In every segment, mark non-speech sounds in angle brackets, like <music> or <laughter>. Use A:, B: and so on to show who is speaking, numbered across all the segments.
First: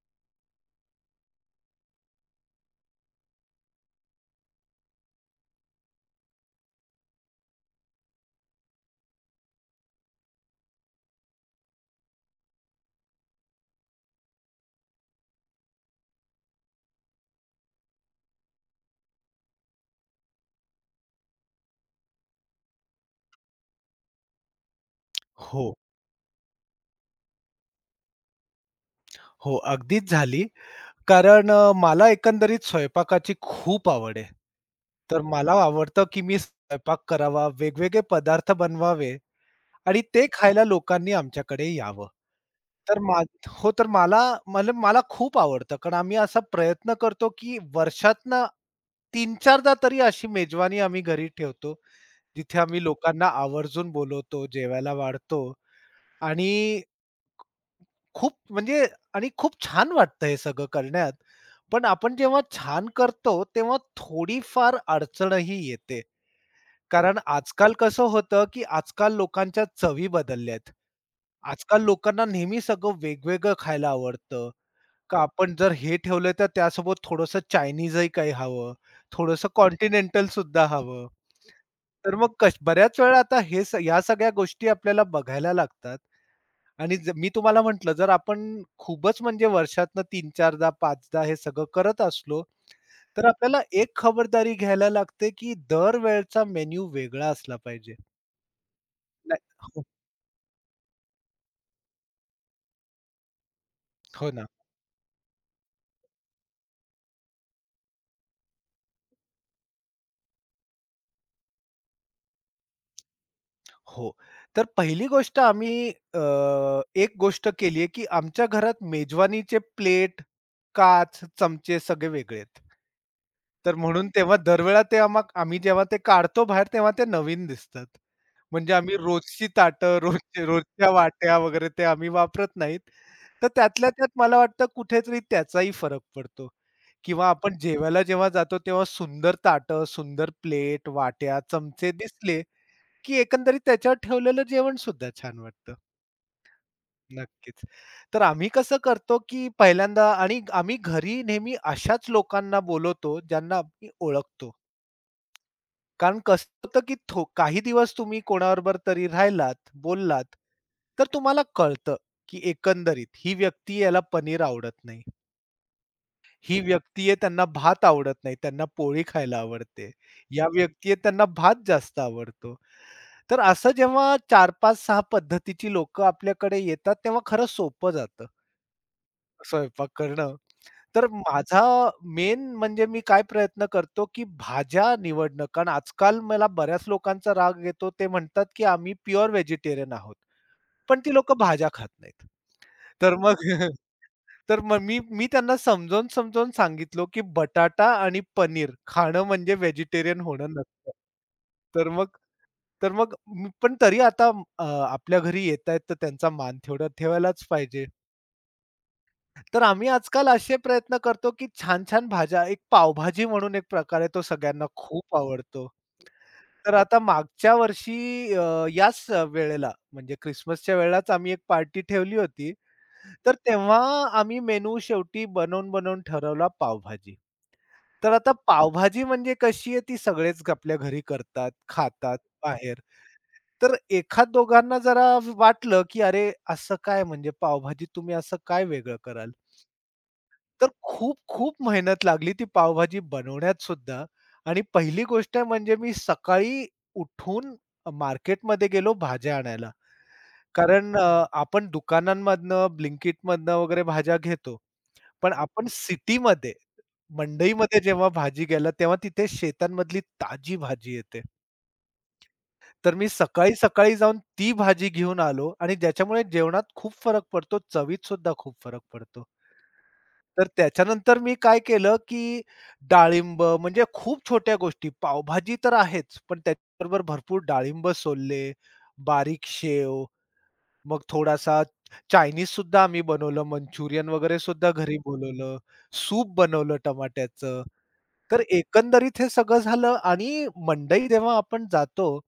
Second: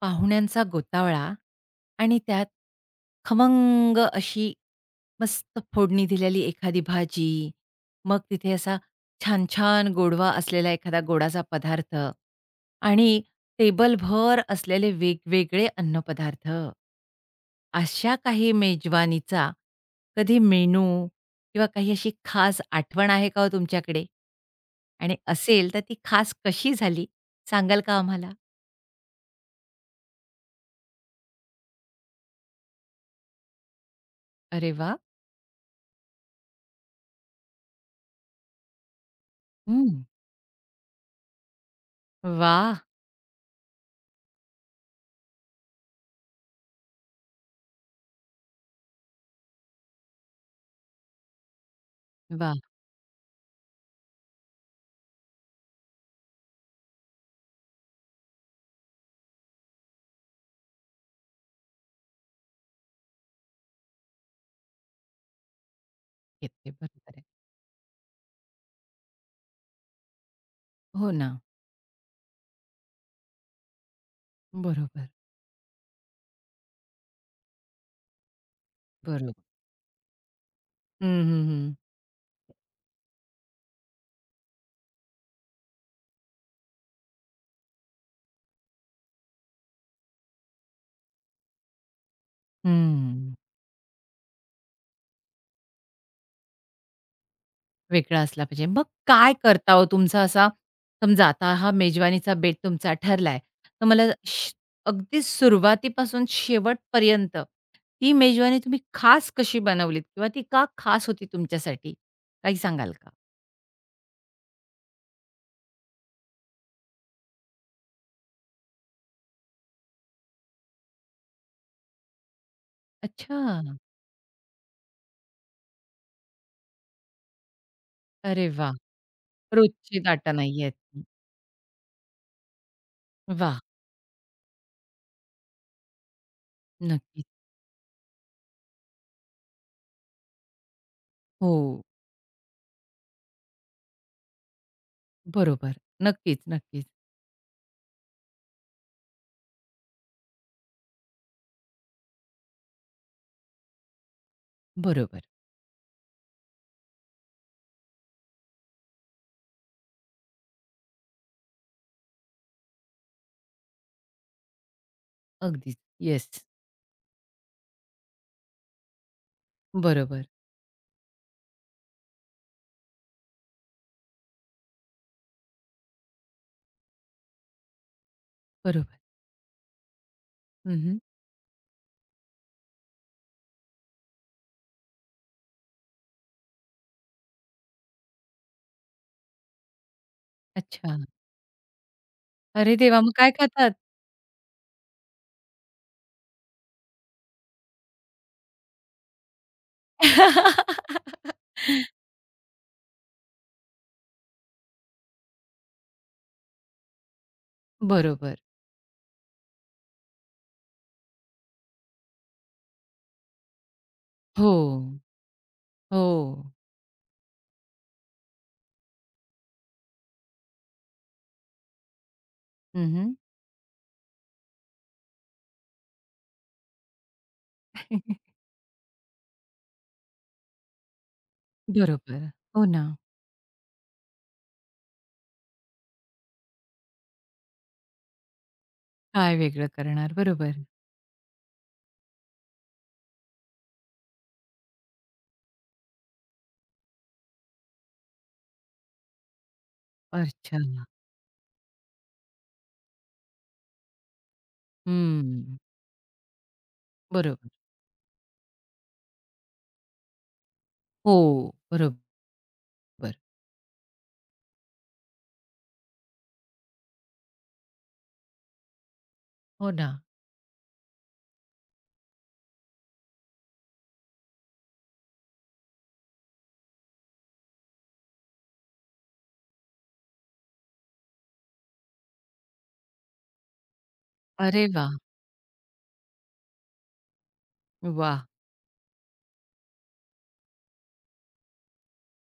A: पाहुण्यांचा गोतावळा आणि त्यात खमंग अशी मस्त फोडणी दिलेली एखादी भाजी, मग तिथे असा छान-छान गोडवा असलेला एखादा गोडाचा पदार्थ आणि टेबलभर असलेले वेगवेगळे अन्नपदार्थ. अशा काही मेजवानीचा कधी मेनू किंवा काही अशी खास आठवण आहे का हो तुमच्याकडे? आणि असेल
B: हो,
A: तर ती खास कशी झाली सांगाल का आम्हाला?
B: हो. अगदीच झाली. कारण मला एकंदरीत स्वयंपाकाची खूप आवड आहे.
A: अरे वाह!
B: तर मला आवडतं, की मी स्वयंपाक करावा, वेगवेगळे पदार्थ बनवावे आणि
A: हं.
B: ते खायला लोकांनी आमच्याकडे यावं.
A: वाह!
B: तर मा हो, तर मला मला मला खूप आवडतं. कारण आम्ही असा प्रयत्न करतो, की वर्षातनं 3-4दा तरी अशी मेजवानी आम्ही घरी ठेवतो. जिथे
A: वाह!
B: आम्ही लोकांना आवर्जून बोलवतो, जेवायला वाढतो आणि खूप म्हणजे आणि खूप छान वाटतं हे सगळं करण्यात. पण आपण जेव्हा छान करतो, तेव्हा थोडीफार अडचणही येते.
A: घेते. बरोबर
B: कारण
A: आहे.
B: आजकाल कसं होतं, की आजकाल लोकांच्या चवी बदलल्या.
A: हो ना.
B: आजकाल लोकांना नेहमी सगळं वेगवेगळं खायला आवडतं.
A: बरोबर,
B: का आपण जर हे ठेवलं तर त्यासोबत थोडंसं चायनीजही काही हवं,
A: बरोबर.
B: थोडंसं कॉन्टिनेंटल सुद्धा
A: हं,
B: हवं.
A: हं, हं.
B: तर मग बऱ्याच वेळा आता हे स ह्या सगळ्या गोष्टी आपल्याला बघायला लागतात. आणि मी तुम्हाला म्हटलं जर आपण खूपच म्हणजे वर्षातनं 3-4दा 5दा हे सगळं करत असलो, तर
A: हं.
B: आपल्याला एक खबरदारी घ्यायला लागते, की दरवेळचा मेनू वेगळा असला पाहिजे.
A: वेगळा असला पाहिजे. मग काय
B: नाही.
A: करता
B: हो,
A: हो तुमचा असा समजा आता हा मेजवानीचा बेट तुमचा ठरलाय. तर मला
B: हो ना.
A: श अगदी सुरुवातीपासून शेवटपर्यंत ती मेजवानी तुम्ही खास कशी बनवलीत किंवा ती का खास होती तुमच्यासाठी? काही सांगाल का?
B: हो. तर पहिली गोष्ट आम्ही एक गोष्ट केली आहे, की आमच्या घरात मेजवानीचे प्लेट, काच, चमचे सगळे वेगळे आहेत.
A: अच्छा.
B: तर म्हणून तेव्हा दरवेळा ते आम्ही जेव्हा ते काढतो बाहेर तेव्हा ते नवीन दिसतात.
A: अरे
B: म्हणजे
A: वाह!
B: आम्ही रोजची ताटं,
A: रोजची ताटं
B: रोजचे
A: नाहीयेत.
B: रोजच्या वाट्या वगैरे ते आम्ही वापरत नाहीत. तर
A: वाह!
B: त्यातल्या त्यात मला वाटतं कुठेतरी त्याचाही फरक पडतो
A: नक्कीच.
B: किंवा आपण जेवायला जेव्हा जातो तेव्हा सुंदर ताटं, सुंदर प्लेट, वाट्या,
A: हो.
B: चमचे दिसले, की एकंदरीत त्याच्यावर ठेवलेलं जेवण सुद्धा छान
A: बरोबर.
B: वाटतं.
A: नक्कीच, नक्कीच.
B: नक्कीच. तर आम्ही कसं करतो, की पहिल्यांदा आणि आम्ही घरी नेहमी अशाच लोकांना बोलवतो ज्यांना आम्ही ओळखतो.
A: बरोबर.
B: कारण कसं होतं, की काही दिवस तुम्ही कोणाबरोबर तरी राहिलात, बोललात, तर तुम्हाला कळतं, की एकंदरीत ही व्यक्ती याला पनीर आवडत नाही.
A: अगदीच. येस.
B: ही व्यक्ती आहे त्यांना भात आवडत नाही, त्यांना पोळी खायला आवडते.
A: बरोबर,
B: या व्यक्ती आहे त्यांना भात जास्त आवडतो. तर असं जेव्हा 4-5-6 पद्धतीची लोक आपल्याकडे येतात, तेव्हा खरंच सोपं जातं
A: बरोबर.
B: स्वयंपाक करणं.
A: हं,
B: तर माझा म्हणजे मी काय प्रयत्न करतो, की भाज्या निवडणं. कारण आजकाल मला बऱ्याच लोकांचा राग येतो. ते म्हणतात, की आम्ही प्युअर व्हेजिटेरियन आहोत.
A: अच्छा.
B: पण ती लोकं भाज्या खात नाहीत.
A: अरे देवा! मग
B: तर
A: काय
B: मग
A: खातात?
B: <laughs> तर मग मी मी त्यांना समजावून, समजावून सांगितलो, की बटाटा आणि पनीर खाणं म्हणजे व्हेजिटेरियन होणं नसतं.
A: <laughs>
B: तर मग पण तरी आता आपल्या घरी येतायत तर त्यांचा मान तेवढा ठेवायलाच पाहिजे.
A: बरोबर.
B: तर आम्ही आजकाल असे प्रयत्न करतो, की छान-छान भाज्या एक पावभाजी म्हणून एक प्रकार आहे तो
A: हो,
B: सगळ्यांना खूप आवडतो.
A: हो.
B: तर आता मागच्या वर्षी याच वेळेला म्हणजे ख्रिसमसच्या वेळेलाच आम्ही एक पार्टी ठेवली होती.
A: हं, हं.
B: तर तेव्हा आम्ही मेनू शेवटी बनवून-बनवून ठरवला पावभाजी. तर
A: <laughs>
B: आता पावभाजी म्हणजे कशी आहे ती सगळेच आपल्या घरी करतात, खातात
A: बरोबर. हो
B: बाहेर.
A: ना.
B: तर एखाद दोघांना जरा वाटलं, की "अरे असं काय म्हणजे पावभाजी तुम्ही असं काय वेगळं कराल?"
A: काय वेगळं करणार? बरोबर.
B: तर खूप-खूप मेहनत लागली ती पावभाजी बनवण्यात सुद्धा आणि पहिली गोष्ट म्हणजे मी सकाळी उठून मार्केटमध्ये गेलो भाज्या आणायला.
A: अच्छा.
B: कारण आपण दुकानांमधनं, Blinkitमधनं वगैरे भाज्या घेतो. पण
A: हं.
B: आपण सिटीमध्ये,
A: बरोबर.
B: मंडईमध्ये जेव्हा भाजी घ्यायला तेव्हा तिथे शेतांमधली ताजी भाजी
A: हो,
B: येते.
A: बरोबर.
B: तर मी सकाळी-सकाळी जाऊन ती भाजी घेऊन आलो आणि ज्याच्यामुळे जेवणात खूप फरक पडतो, चवीत सुद्धा खूप फरक पडतो.
A: हो ना.
B: तर त्याच्यानंतर मी काय केलं, की डाळिंब म्हणजे खूप छोट्या गोष्टी पावभाजी तर आहेच, पण त्याच्याबरोबर भरपूर डाळिंब सोलले, बारीक शेव, मग थोडासा चायनीज सुद्धा आम्ही बनवलं, मंचुरियन वगैरे
A: अरे
B: सुद्धा घरी
A: वाह!
B: बोलवलं, सूप बनवलं टमाट्याचं.
A: वाह!
B: तर एकंदरीत हे सगळं झालं आणि मंडई जेव्हा आपण जातो,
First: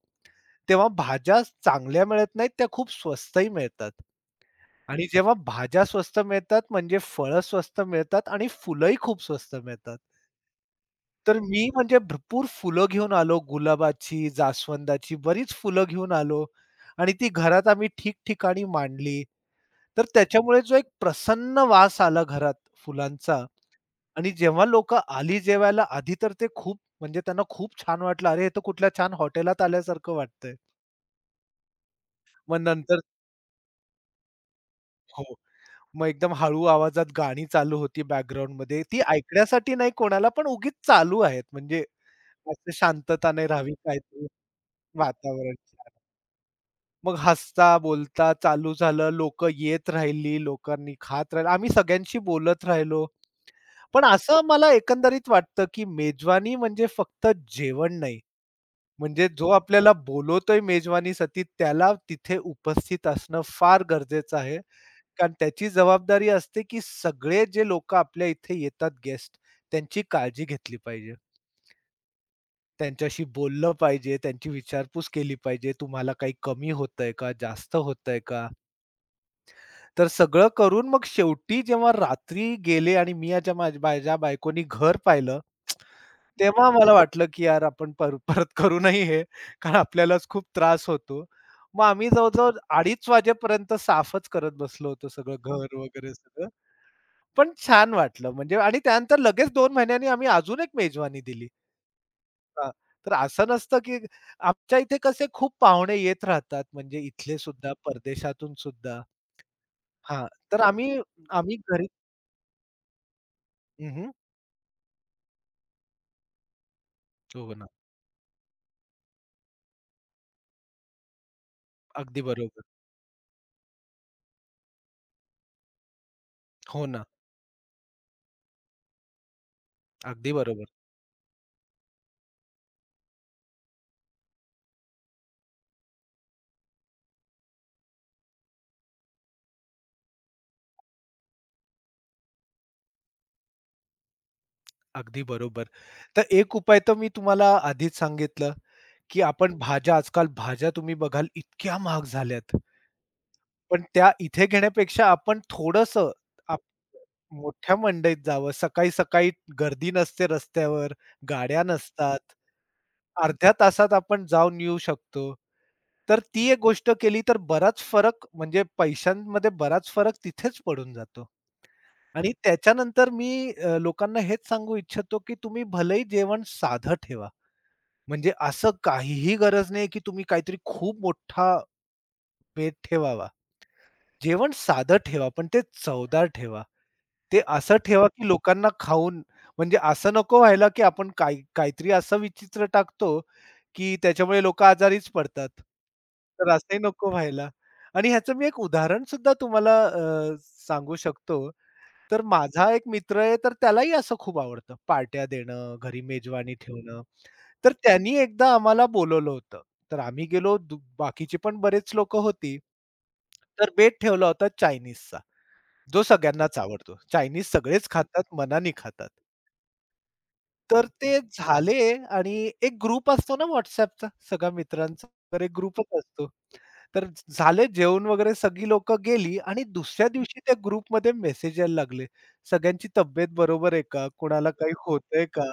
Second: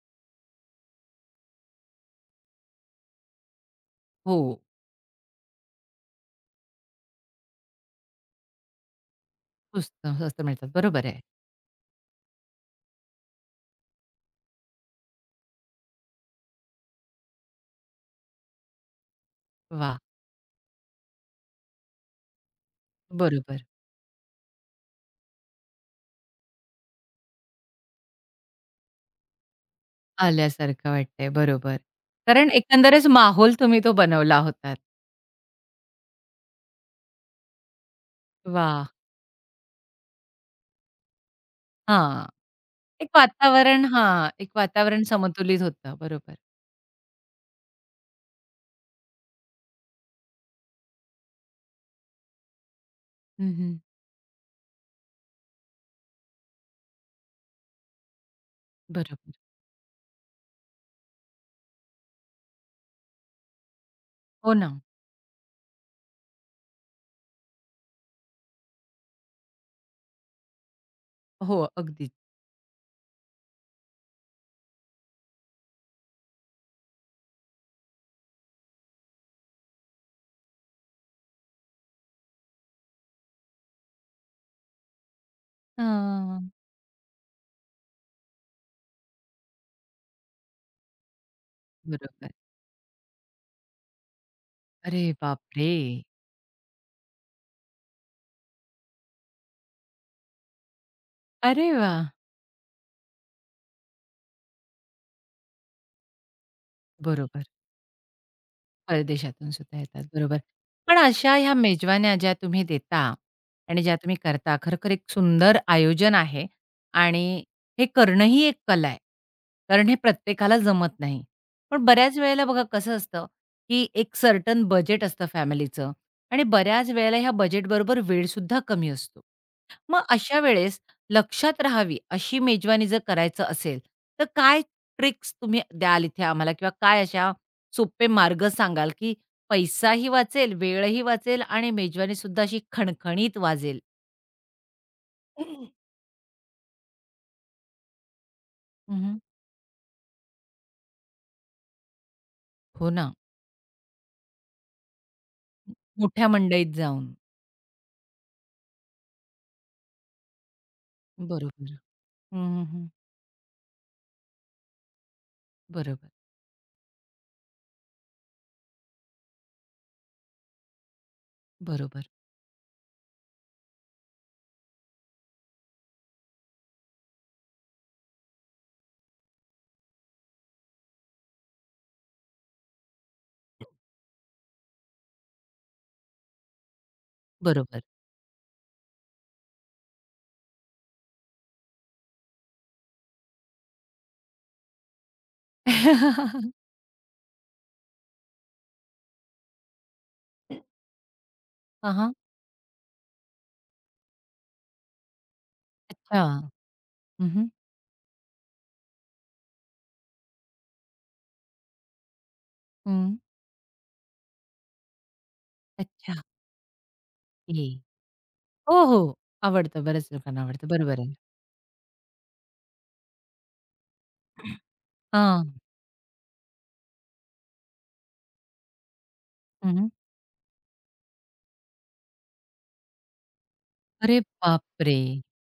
B: तेव्हा भाज्या चांगल्या मिळत नाहीत, त्या खूप स्वस्तही मिळतात.
A: हो.
B: आणि जेव्हा भाज्या स्वस्त मिळतात म्हणजे फळं स्वस्त मिळतात आणि फुलंही खूप स्वस्त
A: सुस्त
B: मिळतात.
A: स्वस्त मिळतात. बरोबर आहे.
B: तर मी म्हणजे भरपूर फुलं घेऊन आलो, गुलाबाची, जास्वंदाची बरीच फुलं घेऊन आलो आणि ती घरात आम्ही ठिकठिकाणी मांडली.
A: वाह!
B: तर त्याच्यामुळे जो एक प्रसन्न वास आला घरात फुलांचा
A: बरोबर.
B: आणि जेव्हा लोकं आली जेवायला, आधी तर ते खूप म्हणजे त्यांना खूप छान वाटलं. अरे, हे तर कुठल्या छान हॉटेलात आल्यासारखं वाटतंय.
A: आल्यासारखं वाटतंय. बरोबर. कारण
B: मग नंतर
A: एकंदरच माहोल तुम्ही तो बनवला होतात.
B: हो. मग एकदम हळू आवाजात गाणी चालू होती बॅकग्राऊंडमध्ये.
A: वाह!
B: ती ऐकण्यासाठी नाही कोणाला, पण उगीच चालू आहेत. म्हणजे
A: हां,
B: असं
A: एक
B: शांतता नाही राहावी,
A: वातावरण
B: काहीतरी वातावरण
A: समतोलित
B: छान.
A: होतं. बरोबर.
B: मग हसता, बोलता चालू झालं. लोकं येत राहिली, लोकांनी खात राहिलं. आम्ही सगळ्यांशी बोलत राहिलो.
A: हं,
B: पण असं मला एकंदरीत वाटतं, की मेजवानी म्हणजे फक्त जेवण नाही. म्हणजे
A: बरोबर.
B: जो आपल्याला बोलवतोय मेजवानी सती त्याला तिथे उपस्थित असणं फार गरजेचं
A: हो
B: आहे.
A: ना.
B: कारण त्याची जबाबदारी असते, की सगळे जे लोकं आपल्या इथे येतात गेस्ट, त्यांची काळजी घेतली पाहिजे.
A: हो, अगदीच.
B: त्यांच्याशी बोललं पाहिजे, त्यांची विचारपूस केली पाहिजे. तुम्हाला काही कमी होतंय का? जास्त होतंय का? तर सगळं करून मग शेवटी जेव्हा रात्री गेले आणि मी याच्या माझ्या माझ्या बायकोनी घर पाहिलं
A: हां.
B: तेव्हा मला वाटलं, की यार आपण परत करू नाही हे, कारण आपल्यालाच खूप त्रास होतो. मग आम्ही
A: बरोबर.
B: जवळ-जवळ 2:30 वाजेपर्यंत साफच करत बसलो
A: अरे
B: होतो सगळं
A: बापरे!
B: घर वगैरे सगळं. पण छान वाटलं म्हणजे आणि त्यानंतर लगेच 2 महिन्यांनी आम्ही अजून एक मेजवानी दिली.
A: अरे वाह!
B: हां, तर असं नसतं, की आमच्या इथे कसे खूप पाहुणे येत राहतात म्हणजे इथले
A: बरोबर.
B: सुद्धा, परदेशातून सुद्धा.
A: परदेशातून सुद्धा येतात,
B: हां,
A: बरोबर.
B: तर आम्ही
A: पण अशा ह्या
B: आम्ही घरी.
A: मेजवान्या ज्या तुम्ही देता आणि ज्या
B: हं,
A: तुम्ही करता, खरोखर एक सुंदर आयोजन आहे आणि
B: हो ना.
A: हे करणंही एक कला आहे. कारण हे प्रत्येकाला जमत नाही. पण बऱ्याच
B: अगदी
A: वेळेला
B: बरोबर.
A: बघा कसं असतं, की एक सर्टन बजेट असतं फॅमिलीचं आणि
B: हो
A: बऱ्याच
B: ना.
A: वेळेला ह्या बजेटबरोबर वेळसुद्धा कमी असतो. मग
B: अगदी
A: अशा
B: बरोबर.
A: वेळेस लक्षात राहावी अशी मेजवानी जर करायचं असेल, तर काय ट्रिक्स तुम्ही द्याल इथे आम्हाला किंवा काय अशा सोपे मार्ग सांगाल, की पैसाही वाचेल, वेळही वाचेल आणि मेजवानीसुद्धा अशी खणखणीत वाजेल?
B: अगदी बरोबर. तर एक उपाय तर मी तुम्हाला आधीच सांगितलं,
A: हं,
B: की आपण भाज्या आजकाल भाज्या तुम्ही बघाल इतक्या महाग झाल्यात.
A: हो ना.
B: पण त्या इथे घेण्यापेक्षा आपण थोडंसं
A: मोठ्या
B: आप
A: मंडईत जाऊन.
B: मोठ्या मंडईत जावं. सकाळी-सकाळी गर्दी नसते रस्त्यावर, गाड्या
A: बरोबर.
B: नसतात.
A: हं, हं,
B: अर्ध्या तासात आपण जाऊन येऊ शकतो.
A: बरोबर,
B: तर ती एक गोष्ट केली तर बराच फरक म्हणजे पैशांमध्ये बराच फरक तिथेच पडून जातो.
A: बरोबर,
B: आणि त्याच्यानंतर मी लोकांना हेच सांगू इच्छितो, की तुम्ही भलेही जेवण साधं ठेवा. म्हणजे असं काहीही गरज नाही, की तुम्ही काहीतरी खूप मोठा बेत ठेवावा. जेवण साधं ठेवा, पण ते चवदार ठेवा. ते असं
A: बरोबर.
B: ठेवा, की लोकांना खाऊन म्हणजे असं नको व्हायला, की आपण काही काहीतरी असं विचित्र टाकतो, की त्याच्यामुळे लोकं आजारीच पडतात.
A: <laughs>
B: तर असंही नको व्हायला. आणि ह्याचं मी एक उदाहरण सुद्धा तुम्हाला सांगू शकतो.
A: हां,
B: तर माझा एक मित्र आहे, तर त्यालाही असं खूप आवडतं पार्ट्या देणं, घरी
A: अच्छा.
B: मेजवानी ठेवणं.
A: हं, हं.
B: तर त्यांनी एकदा आम्हाला बोलवलं होतं. तर आम्ही गेलो बाकीची पण बरेच लोक होती. तर बेत ठेवला होता चायनीजचा, जो
A: अच्छा.
B: सगळ्यांनाच आवडतो. चायनीज
A: ए
B: सगळेच खातात, मनाने
A: हो, हो.
B: खातात.
A: आवडतं. बऱ्याच लोकांना आवडतं.
B: तर
A: बरोबर
B: ते
A: आहे.
B: झाले आणि एक ग्रुप असतो ना WhatsAppचा सगळ्या मित्रांचा, तर एक
A: हां.
B: ग्रुपच असतो. तर झाले जेवण वगैरे सगळी लोकं गेली आणि
A: हं.
B: दुसऱ्या दिवशी त्या ग्रुपमध्ये मेसेज यायला लागले. सगळ्यांची तब्येत बरोबर आहे का?
A: अरे
B: कुणाला काही
A: बापरे!
B: होतंय का?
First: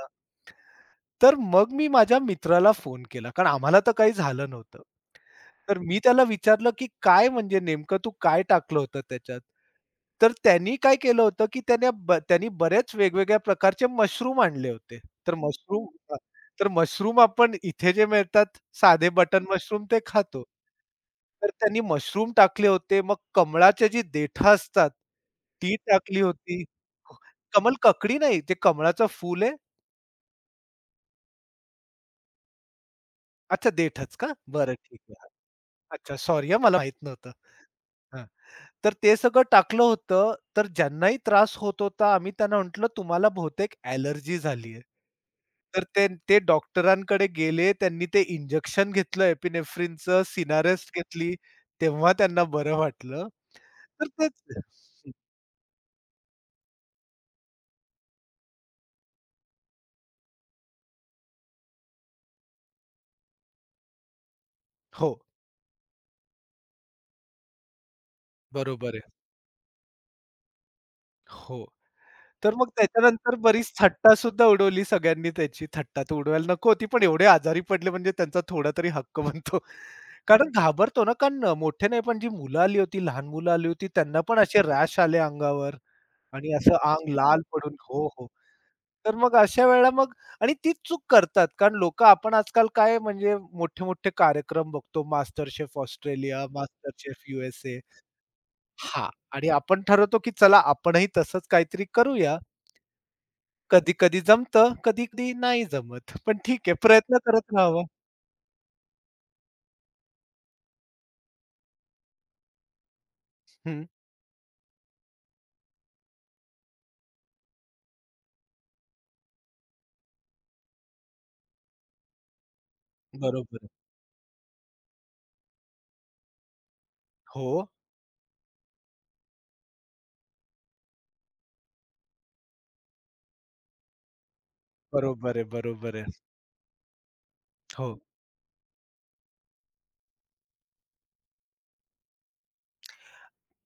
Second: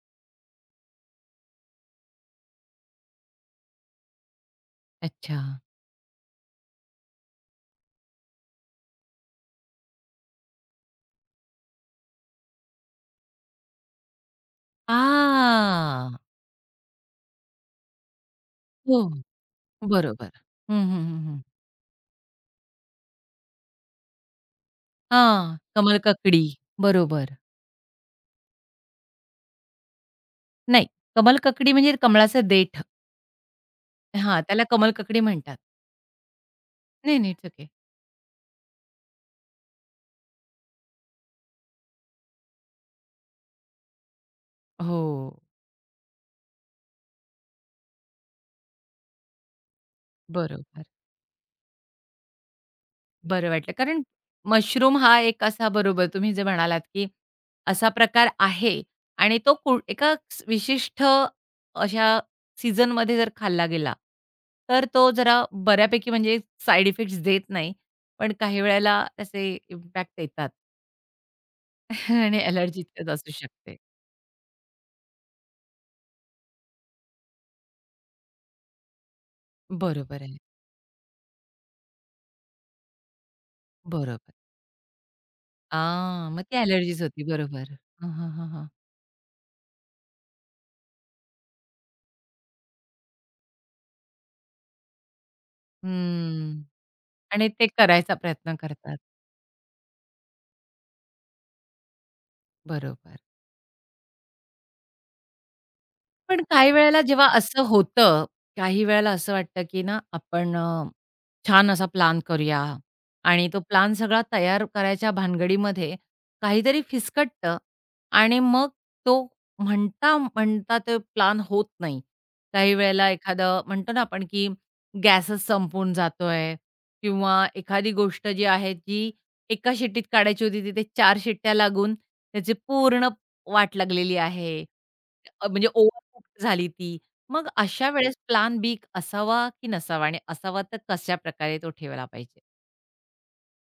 B: तर मग मी माझ्या मित्राला फोन केला, कारण आम्हाला तर काही झालं नव्हतं.
A: अच्छा.
B: तर मी त्याला विचारलं, की "काय म्हणजे नेमकं तू काय टाकलं होतं त्याच्यात?" तर त्यांनी काय केलं होतं, की त्याने त्यांनी बरेच वेगवेगळ्या प्रकारचे मशरूम आणले होते. तर मशरूम अ,
A: आ!
B: तर मशरूम आपण इथे जे मिळतात
A: हो,
B: साधे बटन मशरूम ते
A: बरोबर.
B: खातो.
A: हं, हं, हं, हं.
B: तर त्यांनी मशरूम टाकले होते. मग कमळाच्या जी देठं असतात,
A: हां,
B: ती टाकली
A: कमलककडी.
B: होती.
A: बरोबर.
B: कमळ काकडी नाही, ते कमळाचं फूल आहे.
A: नाही, कमलककडी म्हणजे कमळाचं देठ.
B: अच्छा देठच का?
A: हां, त्याला
B: बरं, ठीक
A: कमलककडी
B: आहे.
A: म्हणतात.
B: अच्छा, सॉरी हां, मला माहीत
A: नाही,
B: नव्हतं.
A: नाही. It's okay.
B: हां. तर ते सगळं टाकलं होतं, तर ज्यांनाही त्रास होत होता आम्ही त्यांना म्हटलं, "तुम्हाला बहुतेक एलर्जी झाली आहे."
A: हो,
B: तर ते ते डॉक्टरांकडे गेले. त्यांनी ते इंजेक्शन घेतलं एपिनेफ्रिनचं,
A: बरोबर.
B: सिनारेस्ट घेतली. तेव्हा त्यांना बरं वाटलं.
A: बरं वाटलं. कारण
B: तर तेच
A: मशरूम हा एक असा बरोबर तुम्ही जे म्हणालात, की असा प्रकार आहे आणि तो एका विशिष्ट अशा सीझनमध्ये जर खाल्ला गेला, तर
B: हो,
A: तो जरा बऱ्यापैकी म्हणजे साइड इफेक्ट्स देत नाही. पण काही
B: बरोबर आहे.
A: वेळेला त्याचे इम्पॅक्ट येतात
B: हो.
A: <laughs> आणि
B: तर मग
A: अलर्जी तर असू
B: त्याच्यानंतर बरीच
A: शकते.
B: थट्टा सुद्धा उडवली सगळ्यांनी त्याची. थट्टा तर उडवायला नको होती, पण एवढे आजारी पडले म्हणजे त्यांचा थोडा तरी हक्क <laughs> बनतो.
A: बरोबर आहे.
B: कारण घाबरतो ना, कारण मोठे नाही पण जी मुलं आली होती, लहान मुलं आली होती, त्यांना
A: बरोबर.
B: पण असे रॅश आले अंगावर
A: आ, मग
B: आणि
A: ती
B: असं
A: एलर्जीच
B: अंग
A: होती.
B: लाल
A: बरोबर.
B: पडून. हो,
A: हां,
B: हो.
A: हां, हां, हां.
B: तर मग अशा वेळेला मग आणि तीच चूक करतात. कारण लोकं आपण आजकाल काय म्हणजे मोठे-मोठे कार्यक्रम बघतो मास्टर शेफ ऑस्ट्रेलिया,
A: हम्म.
B: मास्टर शेफ यू
A: आणि
B: एस
A: ते करायचा प्रयत्न करतात.
B: आणि आपण ठरवतो, की चला आपणही तसंच काहीतरी करूया.
A: बरोबर.
B: कधी-कधी जमतं, कधी-कधी नाही जमत. पण
A: पण
B: ठीक
A: काही
B: आहे,
A: वेळेला
B: प्रयत्न
A: जेव्हा
B: करत
A: असं
B: राहावा.
A: होतं, काही वेळेला असं वाटतं, की ना आपण छान असा प्लॅन करूया आणि तो
B: हं.
A: प्लॅन सगळा तयार करायच्या भानगडीमध्ये काहीतरी फिसकटतं आणि मग तो म्हणता तो प्लॅन होत नाही. काही वेळेला
B: बरोबर
A: एखादं
B: आहे.
A: म्हणतो ना आपण, की गॅसच संपून जातोय किंवा
B: हो,
A: एखादी गोष्ट जी आहे, जी एका शिट्टीत काढायची होती, तिथे 4 शिट्ट्या लागून त्याची पूर्ण वाट लागलेली आहे.
B: बरोबर आहे,
A: म्हणजे
B: बरोबर आहे.
A: ओव्हरकुक झाली ती. मग अशा
B: हो.
A: वेळेस प्लान बी असावा की नसावा? आणि असावा तर कशाप्रकारे तो ठेवला पाहिजे?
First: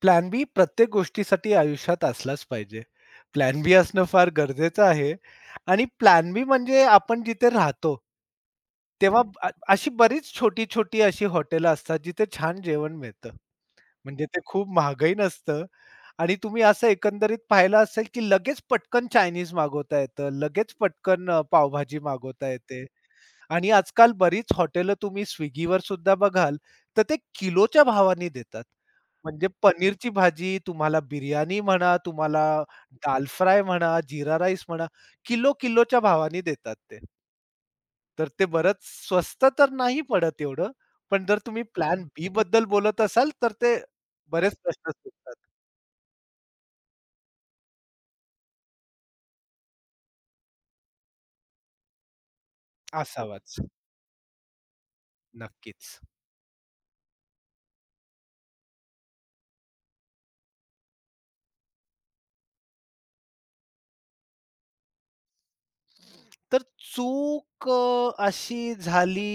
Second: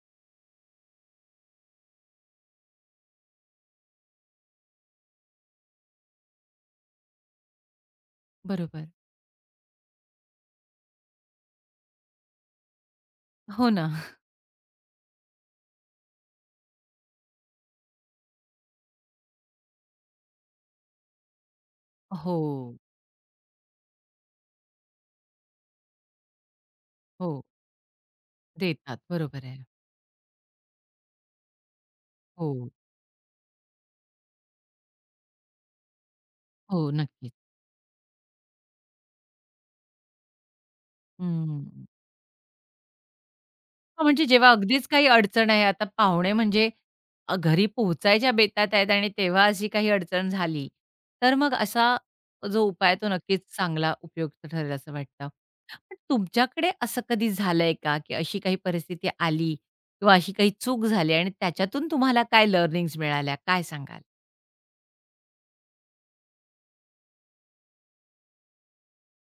B: प्लॅन बी प्रत्येक गोष्टीसाठी आयुष्यात असलाच पाहिजे. प्लॅन बी असणं फार गरजेचं आहे आणि प्लॅन बी म्हणजे आपण जिथे राहतो,
A: बरोबर.
B: तेव्हा अशी बरीच छोटी-छोटी अशी हॉटेलं असतात, जिथे छान जेवण मिळतं.
A: हो ना.
B: म्हणजे
A: <laughs>
B: ते खूप महागही नसतं आणि तुम्ही असं एकंदरीत पाहिलं असेल, की लगेच पटकन चायनीज मागवता येतं, लगेच पटकन पावभाजी
A: हो,
B: मागवता येते आणि आजकाल बरीच हॉटेलं तुम्ही Swiggyवर सुद्धा बघाल, तर ते
A: हो.
B: किलोच्या भावाने देतात.
A: देतात. बरोबर
B: म्हणजे
A: आहे.
B: पनीरची भाजी, तुम्हाला बिर्याणी म्हणा, तुम्हाला
A: हो,
B: दाल फ्राय म्हणा, जीरा राईस म्हणा, किलो-किलोच्या भावाने देतात
A: हो.
B: ते.
A: नक्कीच.
B: तर ते बरंच स्वस्त तर नाही पडत एवढं, पण जर तुम्ही
A: हं.
B: प्लॅन बी बद्दल बोलत असाल, तर ते
A: हां, म्हणजे जेव्हा
B: बरेच
A: अगदीच
B: प्रश्न
A: काही
B: सुटतात.
A: अडचण आहे. आता पाहुणे म्हणजे घरी पोहोचायच्या बेतात आहेत आणि तेव्हा अशी काही अडचण झाली, तर मग असा जो उपाय आहे, तो नक्कीच
B: असावाच.
A: चांगला उपयुक्त ठरेल असं वाटतं.
B: नक्कीच.
A: पण तुमच्याकडे असं कधी झालंय का, की अशी काही परिस्थिती आली किंवा अशी काही चूक झाली आणि त्याच्यातून तुम्हाला काय लर्निंग्स मिळाल्या? काय सांगाल?
B: तर चूक अशी झाली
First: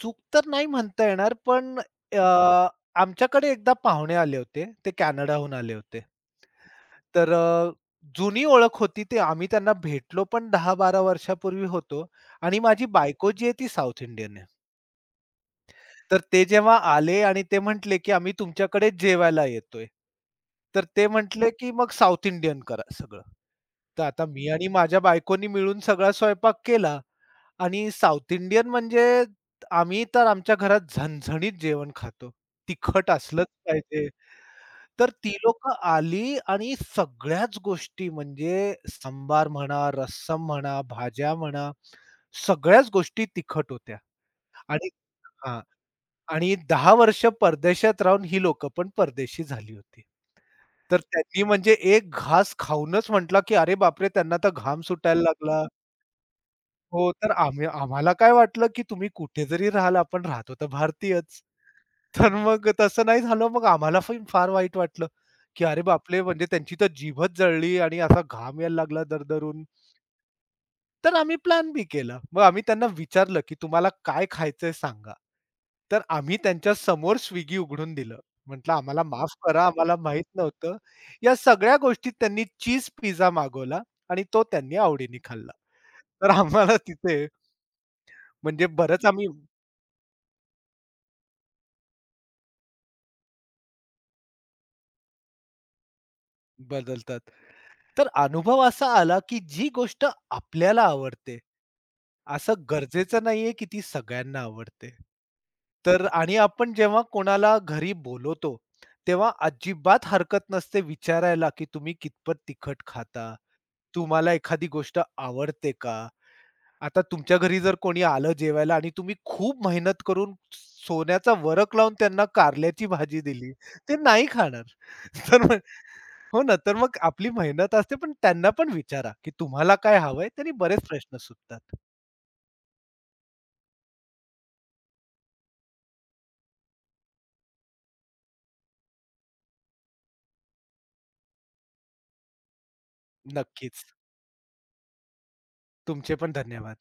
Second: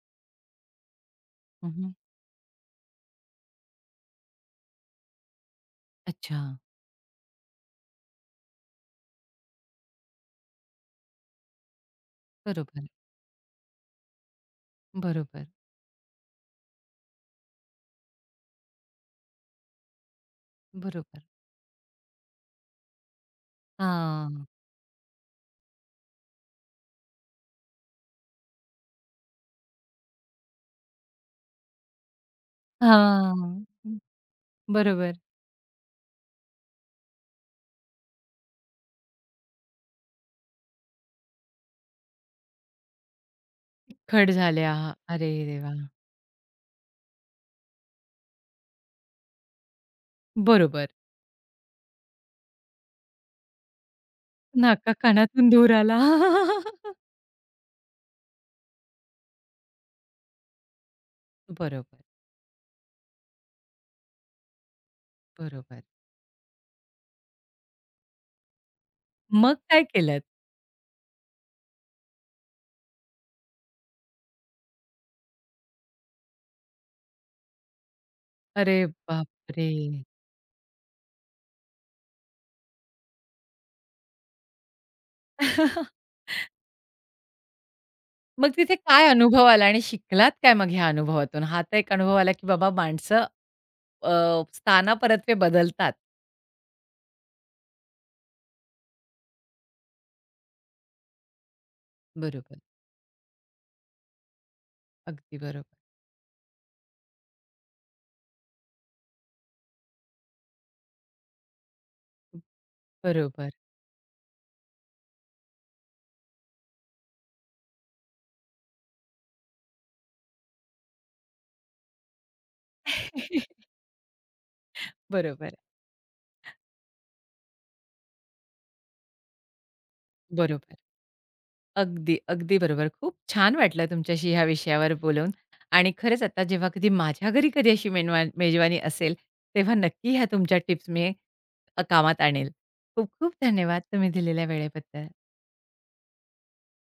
B: चूक तर नाही म्हणता येणार,
A: हं,
B: पण
A: हं.
B: अ, आमच्याकडे एकदा पाहुणे आले होते. ते कॅनडाहून आले होते.
A: अच्छा.
B: तर जुनी ओळख होती ते आम्ही त्यांना भेटलो पण 10-12 वर्षापूर्वी होतो आणि माझी
A: बरोबर,
B: बायको जी आहे ती साउथ इंडियन आहे.
A: बरोबर,
B: तर ते जेव्हा आले आणि ते म्हटले, की "आम्ही तुमच्याकडे जेवायला येतोय." तर ते
A: बरोबर.
B: म्हटले, की "मग साउथ इंडियन करा सगळं." तर आता
A: हां,
B: मी आणि माझ्या बायकोनी मिळून सगळा स्वयंपाक केला आणि साउथ इंडियन म्हणजे आम्ही तर आमच्या घरात झणझणीत जेवण खातो. तिखट असलंच
A: हां.
B: पाहिजे. तर
A: बरोबर.
B: ती लोकं आली आणि सगळ्याच गोष्टी म्हणजे सांबार म्हणा, रस्सम म्हणा, भाज्या म्हणा, सगळ्याच गोष्टी तिखट होत्या
A: खड झाल्या.
B: आणि
A: अरे
B: हां.
A: देवा!
B: आणि 10 वर्ष परदेशात राहून ही लोकं पण परदेशी झाली होती.
A: बरोबर.
B: तर त्यांनी म्हणजे एक घास खाऊनच म्हटलं, की "अरे बापरे! त्यांना तर घाम
A: नाका
B: सुटायला
A: कानातून
B: लागला."
A: धूर आला. <laughs>
B: हो, तर आम्ही आम्हाला काय वाटलं, की तुम्ही कुठे जरी राहाल, आपण राहतो तर भारतीयच.
A: बरोबर,
B: तर मग तसं नाही झालं. मग आम्हाला पण फार वाईट वाटलं, की अरे
A: बरोबर.
B: बापले म्हणजे त्यांची तर जीभच जळली आणि असा घाम यायला लागला
A: मग
B: दरदरून.
A: काय केलत?
B: तर आम्ही प्लॅन बी केला. मग आम्ही त्यांना विचारलं, की "तुम्हाला काय खायचंय सांगा." तर आम्ही त्यांच्या समोर Swiggy उघडून दिलं. म्हटलं,
A: अरे
B: "आम्हाला माफ करा,
A: बापरे!
B: आम्हाला माहीत नव्हतं." या सगळ्या गोष्टीत त्यांनी चीज पिझ्झा मागवला आणि तो त्यांनी आवडीने खाल्ला.
A: <laughs>
B: तर आम्हाला तिथे
A: मग
B: म्हणजे
A: तिथे
B: बरंच
A: काय
B: आम्ही
A: अनुभव आला आणि शिकलात काय मग ह्या अनुभवातून? हा तर एक अनुभव आला, की बाबा माणसं अ, स्थानापरत्वे बदलतात.
B: बदलतात. तर अनुभव असा आला, की जी गोष्ट आपल्याला आवडते, असं
A: बरोबर.
B: गरजेचं नाहीये, की ती सगळ्यांना आवडते.
A: अगदी बरोबर.
B: तर आणि आपण जेव्हा कोणाला घरी बोलवतो, तेव्हा अजिबात हरकत नसते विचारायला, की तुम्ही कितपत तिखट खाता?
A: बरोबर.
B: तुम्हाला एखादी गोष्ट आवडते का? आता तुमच्या घरी जर कोणी आलं जेवायला आणि तुम्ही खूप मेहनत करून सोन्याचा वरक लावून त्यांना कारल्याची भाजी दिली,
A: <laughs>
B: ते नाही खाणार. <laughs> तर
A: बरोबर,
B: मग हो ना, तर मग आपली मेहनत असते, पण त्यांना पण विचारा, की तुम्हाला काय हवंय? त्यांनी
A: बरोबर.
B: बरेच प्रश्न सुटतात.
A: अगदी, अगदी बरोबर. खूप छान वाटलं तुमच्याशी ह्या विषयावर बोलून आणि खरंच आता जेव्हा कधी माझ्या घरी कधी अशी मेजवानी असेल, तेव्हा नक्की ह्या तुमच्या टिप्स मी कामात आणेल. खूप खूप धन्यवाद
B: नक्कीच.
A: तुम्ही दिलेल्या वेळेबद्दल.
B: तुमचे पण धन्यवाद.